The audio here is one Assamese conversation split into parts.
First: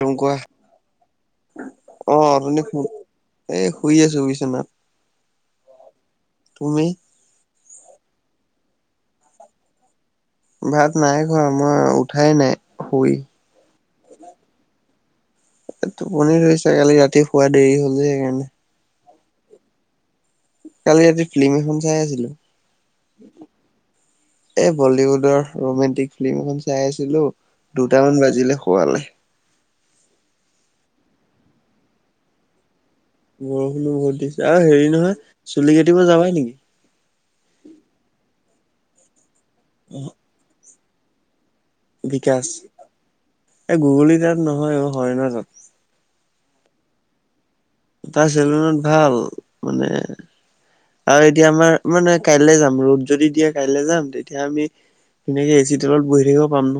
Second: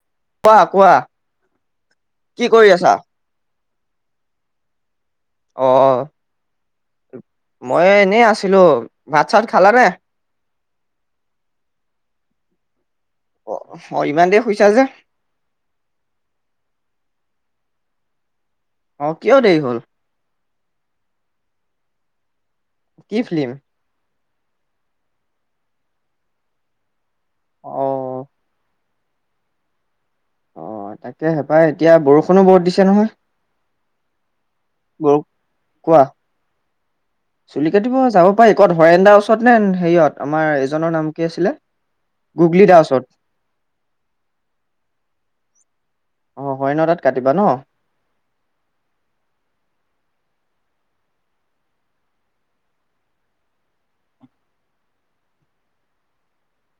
তে কোৱা অ', কি তুমি কৰি আছা এই শুই আছো শুই আছো বিচনাত। অ', অ' তুমি? মই এনেই আছিলো ভাত, চাত খালানে? ভাত নাই ঘৰ মই উঠাই নাই শুই অ', অ', ইমান দেৰি শুইছা যে? টোপনি ধৰিছ কালি ৰাতি শুৱ দেৰি হ'ল যে সেইকাৰণে। অ', কিয় দেৰি হ'ল? কালি ৰাতি ফিল্ম এখন চাই আছিলো। কি ফিল্ম? এ বলিউডৰ ৰোমেণ্টিক ফিল্ম এখন চাই আছিলো অ দুটামান বাজিলে শোৱালে। অ', তাকে হেপাই এতিয়া বৰষুণো বহুত দিছে নহয়। বৰষুণো বহুত দিছে আৰু হেৰি বৰ নহয় চুলি কোৱা কাটিব যাবা নেকি? চুলি কাটিব যাব পাৰি ক'ত হৰেণ্ দাৰ ওচৰত নে হেৰিয়ত আমাৰ এজনৰ নাম কি আছিলে? বিকাশ গুগলি দাৰ ওচৰত এই গুগলী তাত নহয় অ' হৰেনৰ তাত। অ', হৰেনৰ তাত কাটিবা ন। তাৰ চেলনত ভাল মানে আৰু এতিয়া আমাৰ মানে কাইলে যাম ৰ'দ যদি দিয়ে কাইলে যাম তেতিয়া আমি সেনেকে এ চি তেলত বহি থাকিব পাম ন।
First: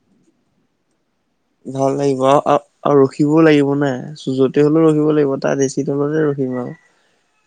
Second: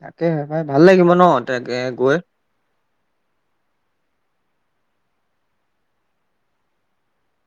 তাকেহে ভাই ভাল লাগিব ন। তাকে ভাল গৈ লাগিব অ' আৰু ৰখিবও লাগিব না চুজতে হলেও ৰখিব লাগিব তাৰ এ ছি তলতে ৰখিম আৰু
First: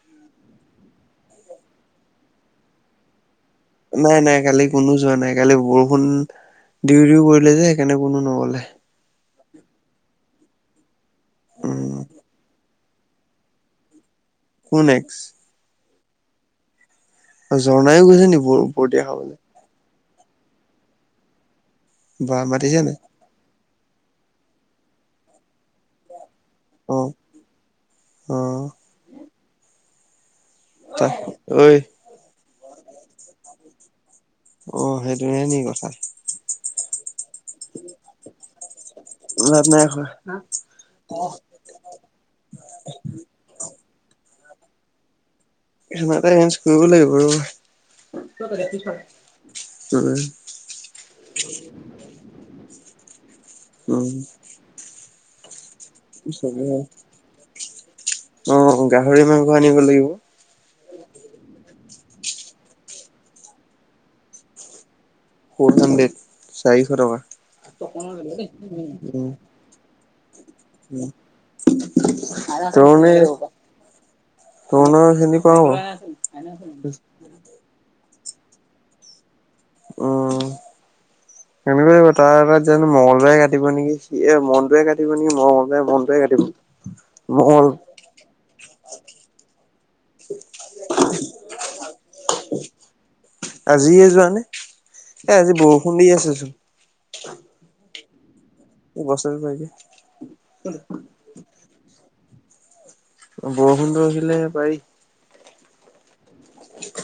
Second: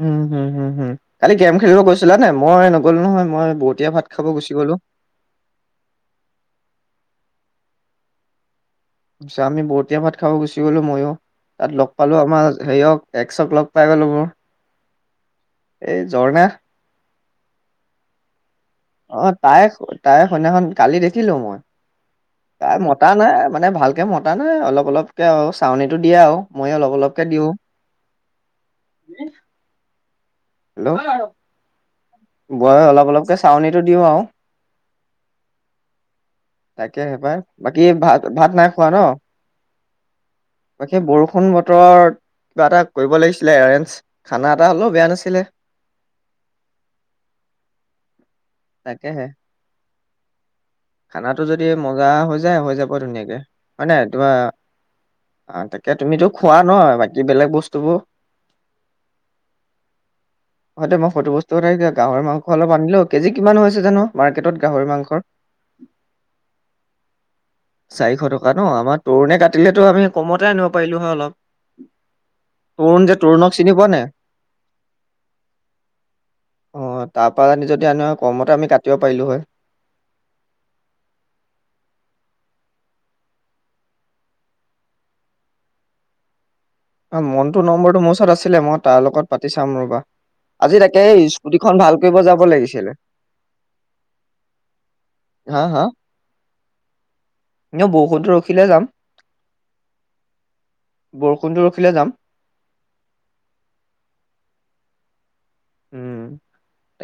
উম, হম, হম, হম কালি গেম খেলিব গৈছিলা নে মই নগ'লো নহয় মই বহুত নাই, নাই কালি কোনো যোৱা নাই কালি বৰষুণ দিও দিও কৰিলে যে সেইকাৰণে কোনো নগলে। তাৰপিছত আমি বৰটীয়া ভাত খাব গুচি গলো মইয়ো তাত লগ উম পালো আমাৰ হেৰিয়ক একশক লগ পাই গ'লো মোৰ। কোন এক্স? এই ঝৰ্ণা। অ', ঝৰ্ণাইও গৈছে নেকি বাৰু? অ', তাই, তাই সদিনাখন কালি দেখিলো মই বা তাই মাতিছে মতা নাই মানে ভালকে মতা নাই অলপ অলপকে আৰু চাউনীটো দিয়ে আৰু মইয়ে অলপ অ অলপকে দিওঁ অ' তা হেল্ল' ঐ বই অলপ অলপকৈ চাউনটো দিওঁ আৰু অ সেইটোহে নি কথা তাকে সেইবাই বাকী ভাত, ভাত নাই খোৱা ন? নাই, নাই খােৱা। বাকী বৰষুণ বতৰত কিবা এটা কৰিব লাগিছিলে এৰেঞ্জ খানা এটা হ'লেও বেয়া নাছিলে। সটা এৰেঞজ কৰিব লাগিব ৰ'বা। তাকেহে উম। খানাটো যদি মজা হৈ যায় হৈ যাব ধুনীয়াকে হয় নাই উম তিবা এ তুমিতো খোৱা চবে নহয় বাকী বেলেগ বস্তুবোৰ অ', গাহৰি মাংস আনিব লাগিব। [inaudible] হয়েইটো মই সটো বস্তু কথা গাহৰি মাং অলপ আনিলো কেজি কিমান হৈছে জানো মাৰ্কেটত গাহৰি মাংৰ? ফ'ৰ হাণ্ড্ৰেড চাৰিশ টকা। চাৰিশ টকা ন আমাৰ তৰুণে কাটিলেতো আমি কমতে আনো তৰুণ তনি যে তৰুণক চিনি পোৱা নাই তৰুণ খিনি পাওঁ অ তাৰ পৰা আ যদি আনো কমতে আমি কাটিব পাৰিলো হয়। উম, সেনেকুৱা কথা লাগিব তাৰ তাত জানো মঙগলবাৰে কাটিব নেকি সি মনটোৱে কাটিব নেকি মঙগলবাৰে মনটোৱে কাটিব মনটো মঙ্গল নম্বৰটো মোৰ ওচৰত আছিলে মই তাৰ লগত পাতি চাম ৰবা। আজি তাকে স্কুটি খন ভাল কৰিব যাব লাগিছিলে। আজিয়ে যোৱানে এ আজি হা বৰষুণ দি আছে চোন। এ বহুত দূৰ ৰখিলে যাম। বছৰে পাইকে। বৰষুণটো ৰখিলে যাম। বৰষুণটো ৰখিলে পাৰি উম,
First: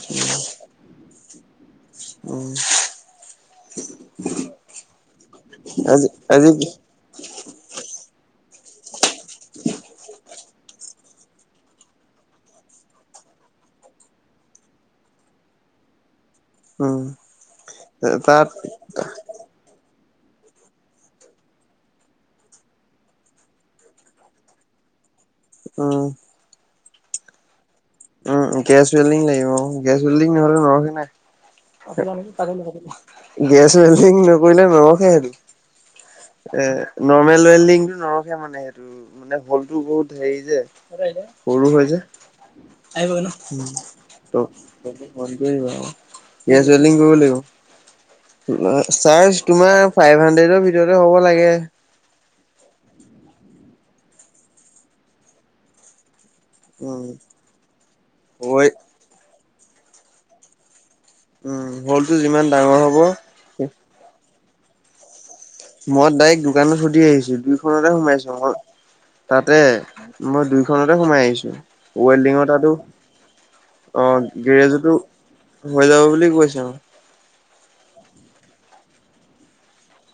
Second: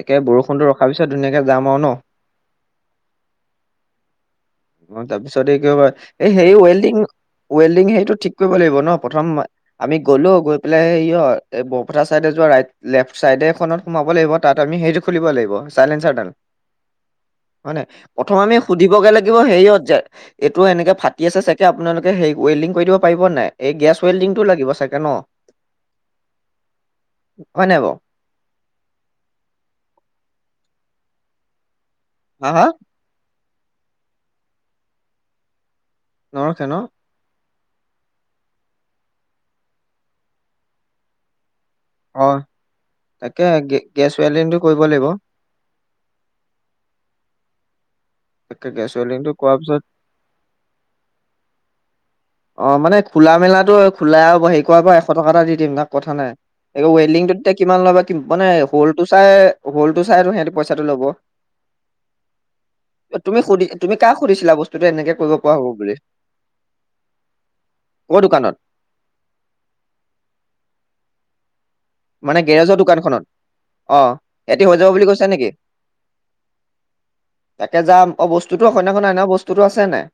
তাকে বৰষুণটো ৰখাৰ পিছত ধুনীয়াকে যাম আৰু ন [inaudible] অ, তাৰপিছত এই কি কয় আজি এই সে আজি ৱেল্ডিং ৱেল্ডিং সেইটো ঠিক কৰিব লাগিব ন প্ৰথম। আমি গ'লো গৈ পেলাই সেই অ, এই বৰপথাৰ চাইডে যোৱা ৰাইট লেফট চাইডে এখনত। সোমাব লাগিব তাত আমি সেইটো খুলিব লাগিব চাইলেন্সাৰ ডাল। উম, হয় নে প্ৰথম তাত আমি সুধিবগে লাগিব হেৰিয়ত যে এইটো এনেকে ফাটি আছে চাগে আপোনালোকে সেই ৱেল্ডিং কৰি দিব পাৰিব নাই এই গেছ ৱেল্ডিংটো লাগিব চাগে ন উম, হোৱা নে বাৰু। উম, গেছ ৱেল্ডিং লাগিব গেছ ৱেল্ডিং নহলে নৰখি নাই। হা হা গেছ উৱেচিং নকৰিলে নৰহে। নৰখে এ ন নৰৰ্মেল ৱেল্ডিংটো নৰখীয়া মানে সেইটো। মানে হলটো বহুত হেৰি যে সৰু হয় যে অ, তাকে গেছ ৱেল্ডিংটো কৰিব লাগিব। গেছ ৱেলিং কৰিব তাকে গেছ লাগিব ৱেল্ডিংটো চাৰ কৰাৰ পিছত তোমাৰ। ফাইভ হাড্ৰেডৰ ভিতৰতে হ'ব লাগে। অ মানে খোলা মেলাতটো খোলাই আৰু হে কৰ পৰা এশ টকা এটা দি দিম তাক কথা নাই এই উম ৱেল্ডিংটো তেতিয়া কিমান ল'বা মানে হয় হলটো চাই হলটো চাই আৰু সিহ পইচাটো ল'ব। উম, হল টো যিমান ডাঙৰ হ'ব। তুমি সুধি তুমাক সুধিছিলা বসু এনেকৈ কৰিব। পৰা হ'ব বুলি মই ডাইৰেক্ট দোকানো সুধি আহিছো দুইখনতে কৰ সোমাইছো দোকানত? মই। তাতে মই দুইখনতে সোমাই আহিছো মানে ওৱেল্ডিঙৰ তো। গেৰেজৰ দোকানখনত অ, সিহঁতি হৈ যাব গিৰেজো বুলি কৈছে নেকি? হৈ যাব বুলি কৈছে আৰু। তাকে যাম অ, বস্তুতো সেইদিনাখন অনা বস্তুটো আছে নাই।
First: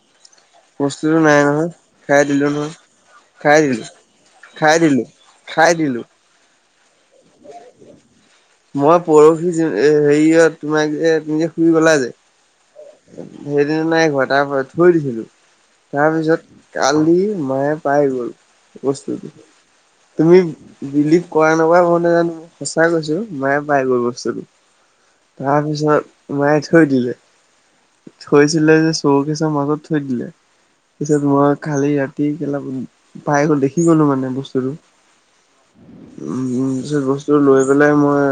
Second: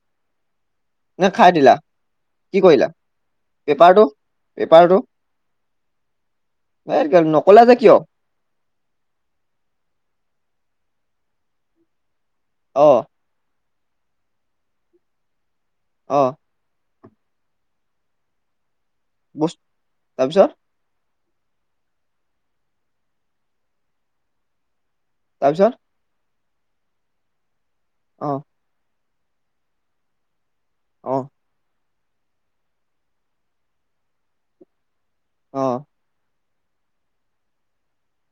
প্ৰস্তুতো নে নাই খাই নহয় দিলা খাই দিলোও কি নহয়। কৰিলা খাই দিলো পেপাৰটো? খাই দিলো পেপাৰটো খাই দিলো। এই নকলা যে কিয়। মই পৰহি হেৰিয়ত তোমাক যে তুমি শুই গলা যে। অ, সেইদিনা নাই ঘৰ তাৰপা থৈ দিছিলো অ', তাৰপিছত। কালি মায়ে পাই গ'ল বস্তুটো বস্তু তুমি। তাৰপিছত বিলিভ কৰা নকৰা কওঁ ন জানো সঁচাই কৈছো মায়ে পাই গৈ বস্তুটো। তাৰপিছত মায়ে থৈ দিলে। অ', থৈছিলে যে চৌকেচৰ মাজত থৈ দিলে অ', পিছত মই খালি ইয়াত। কেলা পাই গল দেখি গলো মানে বস্তুটো। অ উম পিছত বস্তু লৈ পেলাই মই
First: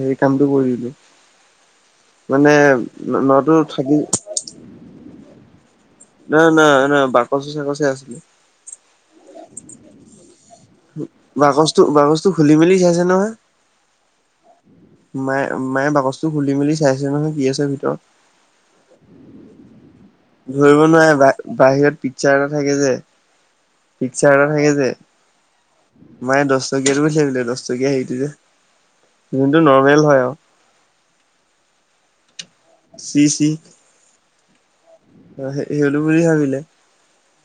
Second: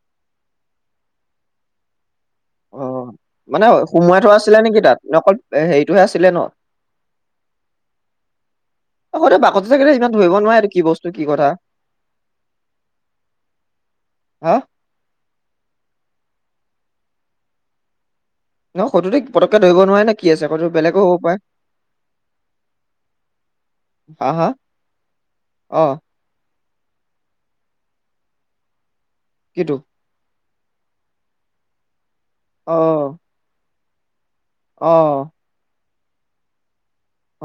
হে কামটো কৰিলো [unintelligible] মানে অ নতো মানে থাকি ন সোমোৱাই থোৱা আছিলে নেকি তাত অকল হেৰি ন না না বাকচে চাকচে আছিলে অক বাকততে চাগে ইমান ধৰিব নোৱাৰোৱ বাকচটো বাকচটো খুলি মেলি চাইছে নহয় হা মায়ে মায়ে বাকচটো খুলি মেলি চাইছে নহয় কি আছে ভিতৰত ন সৈটোতে পতককে ধৰিব নোৱাৰে নে কি আছে সৈটো ধৰিব বেলেগো হ'ব পাৰে নোৱাৰে বাহিৰত পিকচাৰ এটা থাকে যে হা পিকচাৰ এটা হা থাকে যে অ' মায়ে দহ টকীয়াাতটো বুলি ভাবিলে দহটকীয়া হেৰিটো যে যোনটোটো কিটো নৰ্মেল হয় আৰু শ অ' শি অ সেইলো বুলি ভাবিলে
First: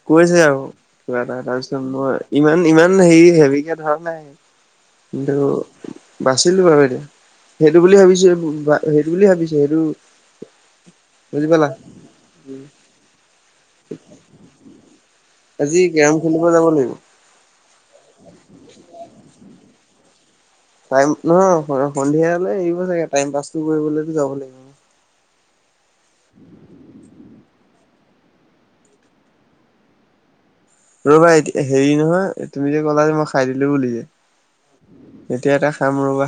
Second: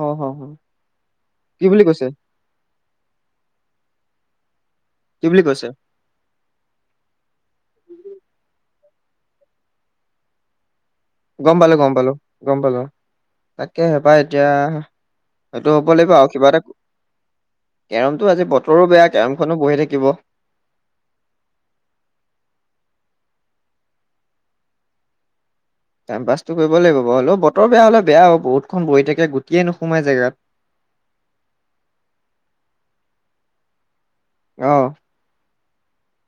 অ' হ কৈছে হ আৰু কিবা এটা কি তাৰপিছত বুলি কৈছে মই ইমান ইমান হেৰি হেভিকে ধৰা নাই কি কিন্তু বুলি কৈছে বাচিলো বাৰু এতিয়া সেইটো বুলি ভাবিছে সেইটো বুলি ভাবিছে সেইটো বুজি গম পালা পালো গম পালো গম পালো তাকে হেপাহ এতিয়া সতটো আজি হ'ব লাগিব কেৰম আৰু খেলিব কিবা এটা যাব লাগিব কেৰমটো আজি বতৰো বেয়া কেৰমখনো বহি থাকিব টাইম নহয় সন্ধিয়ালৈ আহৰিব চাগে টাইম পাছ টো কৰিবলেতো যাব লাগিব টাইম পাছ কৰিব লাগিব বু হলেও বৰ বেয়া হলে বেয়া হ বহুত বহ থাক গটেই নোসোমাই জেগাত ৰ'বায়া হেৰি নহয় তুমি যে ক'লা যে মই খাই দিলো বুলি যে অ এতিয়া এটা খাম ৰবা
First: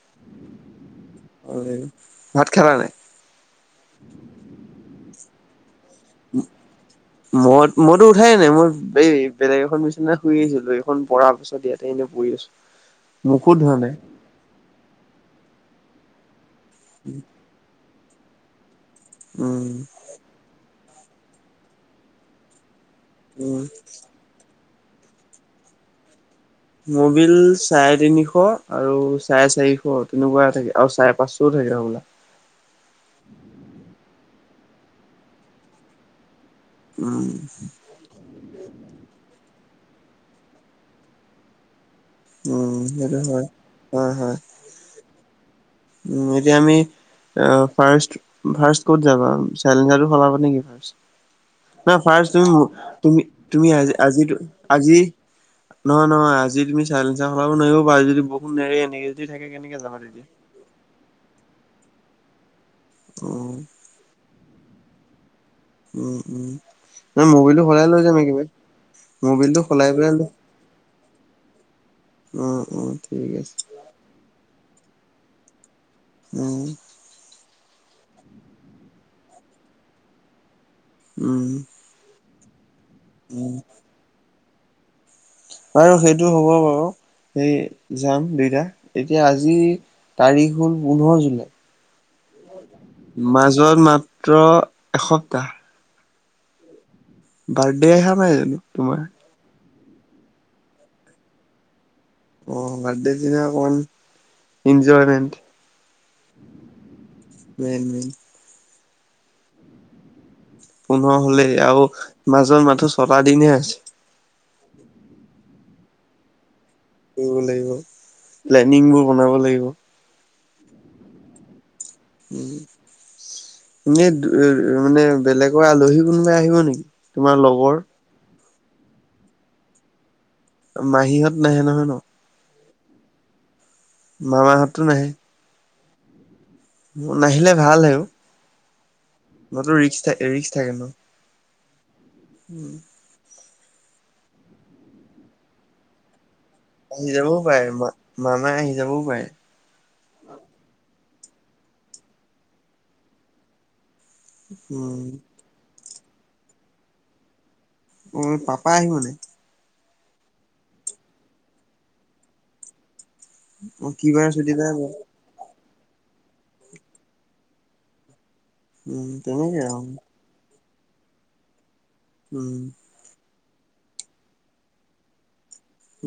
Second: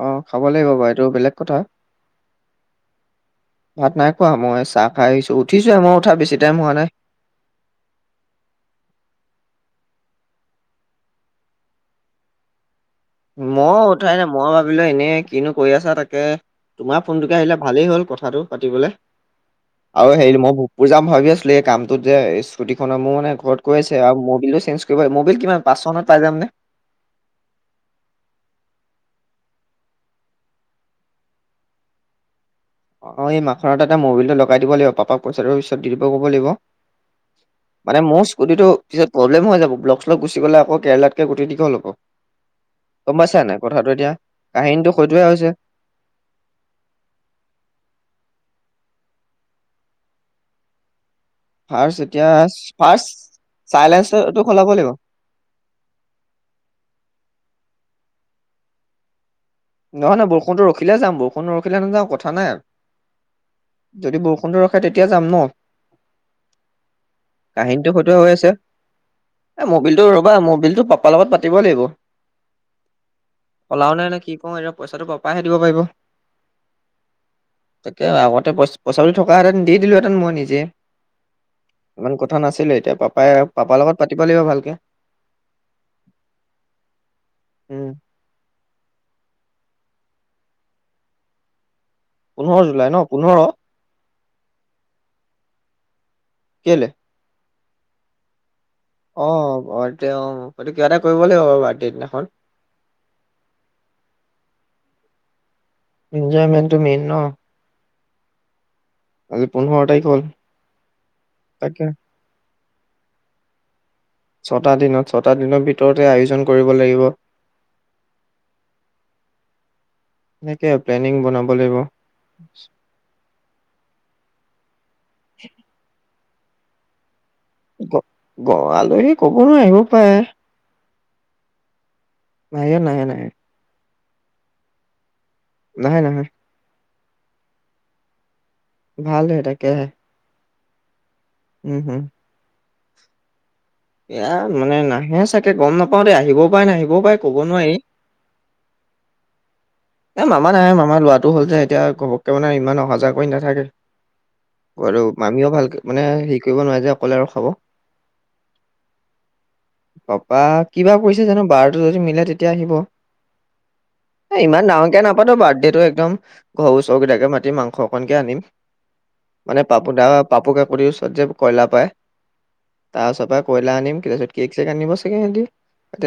অ খাব লাগিব বাৰু এইটো বেলেগ কথা ভাত খালা নাই? ভাত নাই খোৱা মই চাহ খাই আহিছো উঠিছোে মই উঠা বেছি টাইম হোৱা নাই মই মইতো উঠাইে নাই মই এই বেলেগ এখন নিচিনা শুই আহিছিলো এইখন পঢাৰ পিছত ইয়াতে এনেই পৰিঢ আছো মুখো ধোৱা মইয় উঠাই নাই মইয় ভাবিলো এনেই কিনো কৰি আছা তাকে তোমাৰ ফোনটোকে আহিলে ভালেই হল কথাটো পাতিবলৈ উম আৰু হেৰি মই ভূপুৰ যাম ভাবি আছিলো এই কামটোত যে স্কুটিখনৰ মোৰ মানে উম ঘৰতৈছে আৰু মবিল টো চেঞ্জ কি ম'বিল কিমান পাঁচ মত পাই যাম নে মবিল চাৰে তিনিশ আৰু চাৰে চাৰিশ তেনেকুৱা থাকে আৰু চাৰে পাঁচশও থাকে সবলা অ এই মাখনত এটা মবিলটো লগাই দিব লাগিব পাপাক পইচাটো পিছত দি দিব ক'ব লাগিব উম মানে মোৰ স্কুটিটো পিছত প্ৰব্লেম হৈ যাব ব্লক্ল গুি গ'লে আক কেলাতকে গুটি দীঘল হব উম সেইটো হয় গমাইছা নাই কথাটো এতিয়া হয় হয় কাহিনীতটো সেইতোৱে হৈছে উম এতিয়া আমি ফ ফ ক'ত যাবা চেলেঞ্জাৰটো সলাব নেকি ন ফাৰ্ষ্ট ফাৰ এতিয়া তুমি ফাৰ্ষ্ট তুমি তুমি আজি আজি চাইলেঞ্চটো সলাব লাগিব আজি নহয় নহয় আজি তুমি চাইেঞ্চ চ খলাব নোৱাৰিব পাৰি যদি বহুত নেৰে এনেকে যদি থাকে কেনেকে যানা তেদি [unintelligible] অ যদি বৰষুণটো ৰখে তেতিয়া যাম ন উম উম ম মবাইলটো সলাই কাহিনীটো লৈ সেইটোৱে যামে হৈ কিবা আছে এ মবিলটো ৰ'বা মবিলটো পাপাৰ লগত পাতিবই লাগিব অ অ ঠিক আছে অ এতিয়া পইচাটোৰপাহহে দিব পাৰিব উম তাকে আগতে পই পইচাটো থকাাহেঁতেন দি দিলোহেঁতেন মই নিজে উম ইমান কথা নাছিলো এতিয়া পাপাই পাপাৰ লগত পাতিব লাগিব ভালকে ব সেইটো হ'ব বাৰু সেই উম যাম দুইটা এতিয়া আজিৰ তাৰিখ হ'ল পোন্ধৰ জুলাই পোন্ধৰ জুলাই ন পোন্ধৰ মাজত মাত্ৰ এসপ্তাহ কেলে বাৰ্থডে অহা নাই জানো তোমাৰ অ বাৰ্থডে অ হেইটো কিবা এটা কৰিব লাগিব বাৰু বাৰ্থডে দিনাখন অ বাৰ্থডে দিনা অকমান ইনজয়মেন্ট ইনজয়মেন্টটো মেইন ন মেইন মেইন আজি পোন্ধৰ তাৰিখ হল পোন্ধৰ হলেই তাকে আৰু মাজত মাথো ছটা দিনহে আছে ছটা দিনত ছটা দিনৰ ভিতৰতে আয়োজন কৰিব লাগিব কৰিব লাগিব প্লেনিংবোৰ বনাব লাগিব এনেকে প্লেনিং বনাব লাগিব উম এনেই দু ৰ মানে বেলেগৰ আলহী কোনোবা আহিব নেকি তোমাৰ লগৰ গ গ আলহী কব নোৱাৰ আহিব পাৰে মাহীহঁত নাহে নহয় ন মাহীহঁত নাহে নাহে মামাহঁতো নাহে নাহে নাহে নাহিলে ভাল হে অ ভালহে ন তো তাকেহে ৰিক্স থা ৰিক্স থাকে ন উম হুম উম এয়া মানে নাহে চাগে গম নাপাও দেই আহিবও পায় নাহিবও আহি পাৰে যাবও কব নোৱাৰি মা মামা আহি যাবও পাৰে এ মামা নাহে মামা লৰাটো হ'ল যে এতিয়া ঘপককে মানে ইমান অহা যোৱা কৰি নাথাকে আৰু উম, মামিও ভালকে মানে হেৰি কৰিব নোৱাৰে যে অকলে ৰখাব অ পাপা আহিব নে পাপা কি বাৰ পৰিছে জানো বাৰটো যদি মিলে তেতিয়া আহিব অ কি বাৰে ছুটি পাই আকৌ ন নাপাতো বাৰ্থডেটো একদম ঘৰৰ ওচৰৰ কেইটাকে মাতিম মাংস অকণকে আনিম উম, তেনেকে মানে আৰু পাপু দা পাপু কাকতি ওচৰত যে কইলা পায় উম তাৰ ওচৰৰ পৰাই কইলা আনিম তাৰ পিছত কেক চেক আনিব চাগে সিহঁতি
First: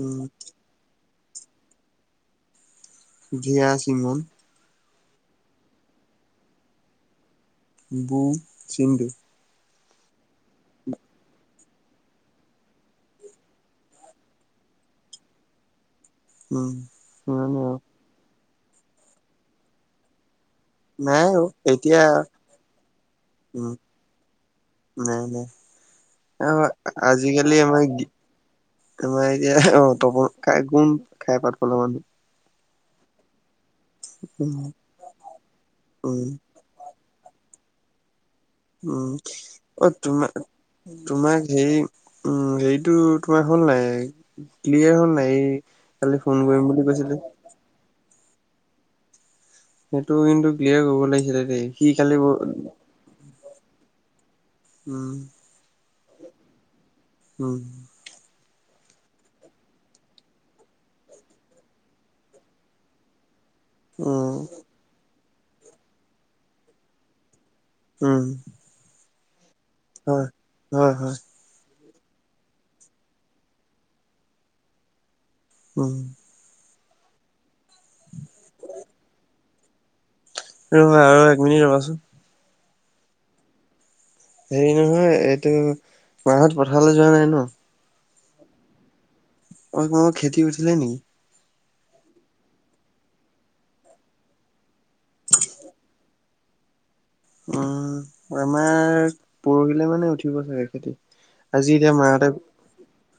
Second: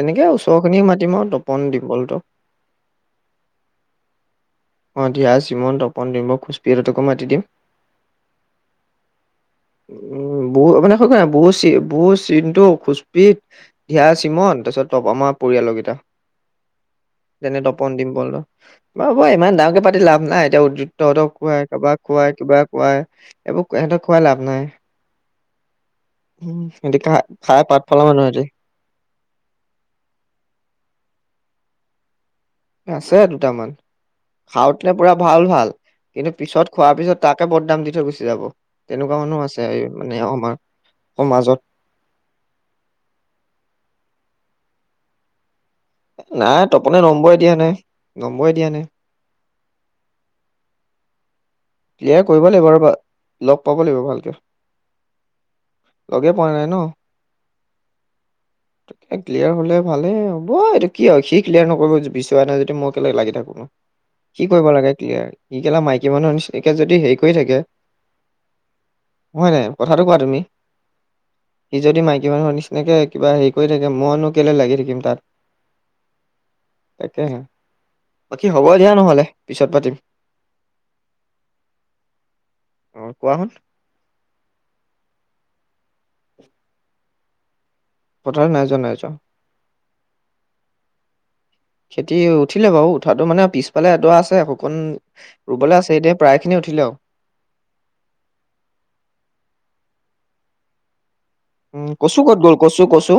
উম, ওচৰ খিনিয়ে মাতিম আৰু তোক পনদ্বীপ অল্টো দিয়া, চিমন অ দিয়া, চিমন, তপন, ডিম্ব, খোচপি হঁতকো মাতি দিম বুম, চিংকি উম বো মানে সঁচাই বো চি বো চিন্টু, খুচপি দিয়া, চমন তাৰপিছত তপ আমাৰ পৰিয়ালৰ কেইটা উম, সিমানে যেনে আৰু। তপন, ডিম্পল বাৰু হ'ব ইমান ডাঙৰকে পাতি লাভ নাই এতিয়া নাই তহঁতক অ খুৱাই এতিয়া কাৰোবাক খুৱাই কিবা খুৱাই উম এইবোৰ এহঁতক খুৱাই লাভ নাই নাই নাই আ উম, সিহঁতি খা আজিকালি খাই পাত আমাৰ ফলা গি মানুহ সিহঁতি আমাৰ এতিয়া ৰ তপন কাই গুণ খাই পাত ফলা মানুহ এ আছে দুটামান। উম খাওঁতে পুৰা ভাল ভাল উম কিন্তু পিছত খোৱাৰ পিছত তাকে বদনাম দি থৈ গুচি যাব উম তেনেকুৱা মানুহ আছে এই অ', মানে তোমাৰ আমাৰ তোমাক সমাজত হেই উম হেৰিটো তোমাৰ হ'ল নাই ক্লিয়াৰ হ'ল নাই এই কালি ফোন কৰিম নাই বুলি তপনে কৈছিলে নম্বই দিয়া নাই নম্বই দিয়া নাই সেইটো কিন্তু ক্লিয়াৰ কৰিব লাগিছিলে দেই সি কালি ক্লিয়াৰ ব কৰিব লাগিব আৰু লগ পাব লাগিব ভালকে উম লগেই পোৱা নাই ন উম [inaudible] ত ক্লিয়াৰ হ'লে ভালে হ'ব এইটো কি আৰু সি ক্লিয়াৰ নকৰিব বিচৰা নাই যদি মই একেলগ লাগি থাকো উম ন [inaudible] উম হয় নাই কথাটো কোৱা হয় তুমি হয় হয় সি যদি মাইকী মানুহৰ নিচিনাকৈ কিবা হেৰি কৰি থাকে মইনো কেলৈ লাগি থাকিম তাত [inaudible] তাকে বাকী হ'ব দিয়া নহ'লে পিছত পাতিম ৰ আৰু এক মিনিট ৰবাচোন অ', কোৱা হেৰি নহয় এইটো মাহত পথাৰলৈ যোৱা নাই ন পথাৰ নাই যোৱা, নাই যোৱা। অ', কোনোব ক্ষতি উঠছিলে নেকি? খেতি উঠিলে বাৰু উঠাতটো মানে পিছফালে এ আছে। শুকণ ৰুবলৈ আছে এতিয়া প্ৰায়খিনি উঠিলে আৰু উম আমাৰ পৰহিলে মানে উঠিব চাগে খেতি আজি উম এতিয়া কছু মাহঁতে ক'ত গ'ল কছো কছু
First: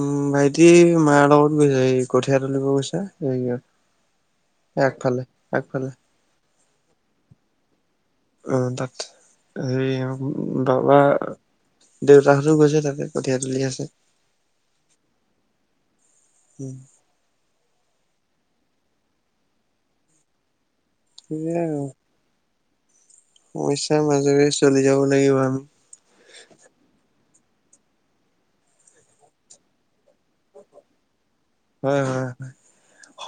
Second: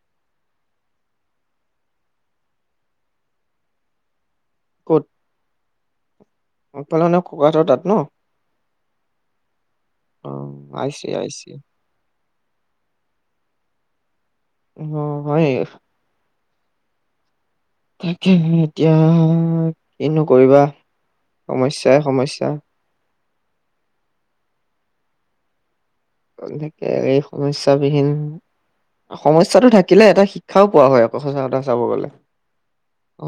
উম ভাইটি মাৰ লগত গৈছা এই কঠীয়া তোলিব গৈছা একফালে একফালে ফালে নে ককাহাতৰ তাত ন অ', তাত এই অ বাবা আহিছে আহিছে দেউতাহঁতো গৈছে তাতে কঠিয়া তুলি আছে। অ', হয়। [inaudible] তাকে এতিয়া কিনো কৰিবা সেয়াই আৰু সমস্যয়াই সমস্যা সমস্যাৰ মাজেৰে চলি যাব লাগিব আমি এনেকে এই সমস্যা বিহীন সমস্যাটো থাকিলে এটা শিক্ষাও পোৱা হয় আকৌ সঁচা কথা চাব হয়, গ'লে হয়, হয়,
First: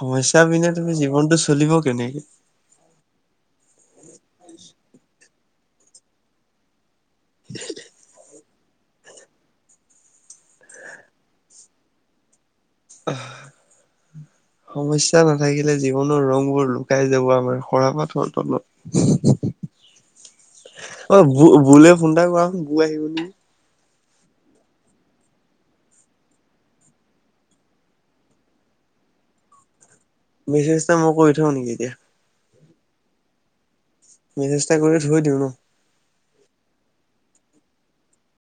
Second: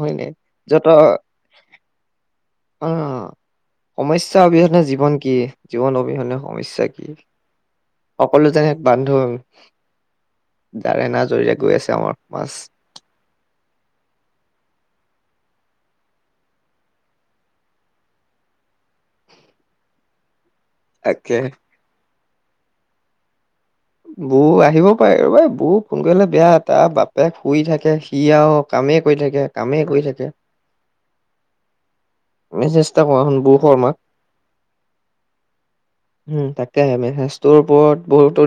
হয় নাই পিনে যত তুমি জীৱনতটো চলিব কেনেকে অ', সমস্যা অবিহনে জীৱন কি? জীৱন অবিহনে সমস্যয়া কি? [inaudible] সকলো জনে বান্ধোন ডাৰে ন জৰিৰে গৈ আছে। আমাৰ সমাজ [inaudible] সমস্যা নাথাকিলে জীৱনৰ ৰং বোৰ লুকাই যাব আমাৰ সৰা পাতৰ তত [inaudible] অ তাকে ব বুলে ফোন এটা কৰাচোন বু আহিব নেকি বৌ আহিব পাৰে ৰবাই বৌ কোন কৰিলে বেয়া তাৰ বাপেক শুই থাকে সি আৰু কামেই কৰি থাকে। কামেই কৰি থাকে। মেচজ মই কৈ থওঁ নেকি এতিয়া মেছেজটা কৰাচোন বু শৰ্মাক মেছেজটা কৰি ধ থৈ দিওঁ নো উম তাকেে মেছেজটোৰ ওপৰত বহুতো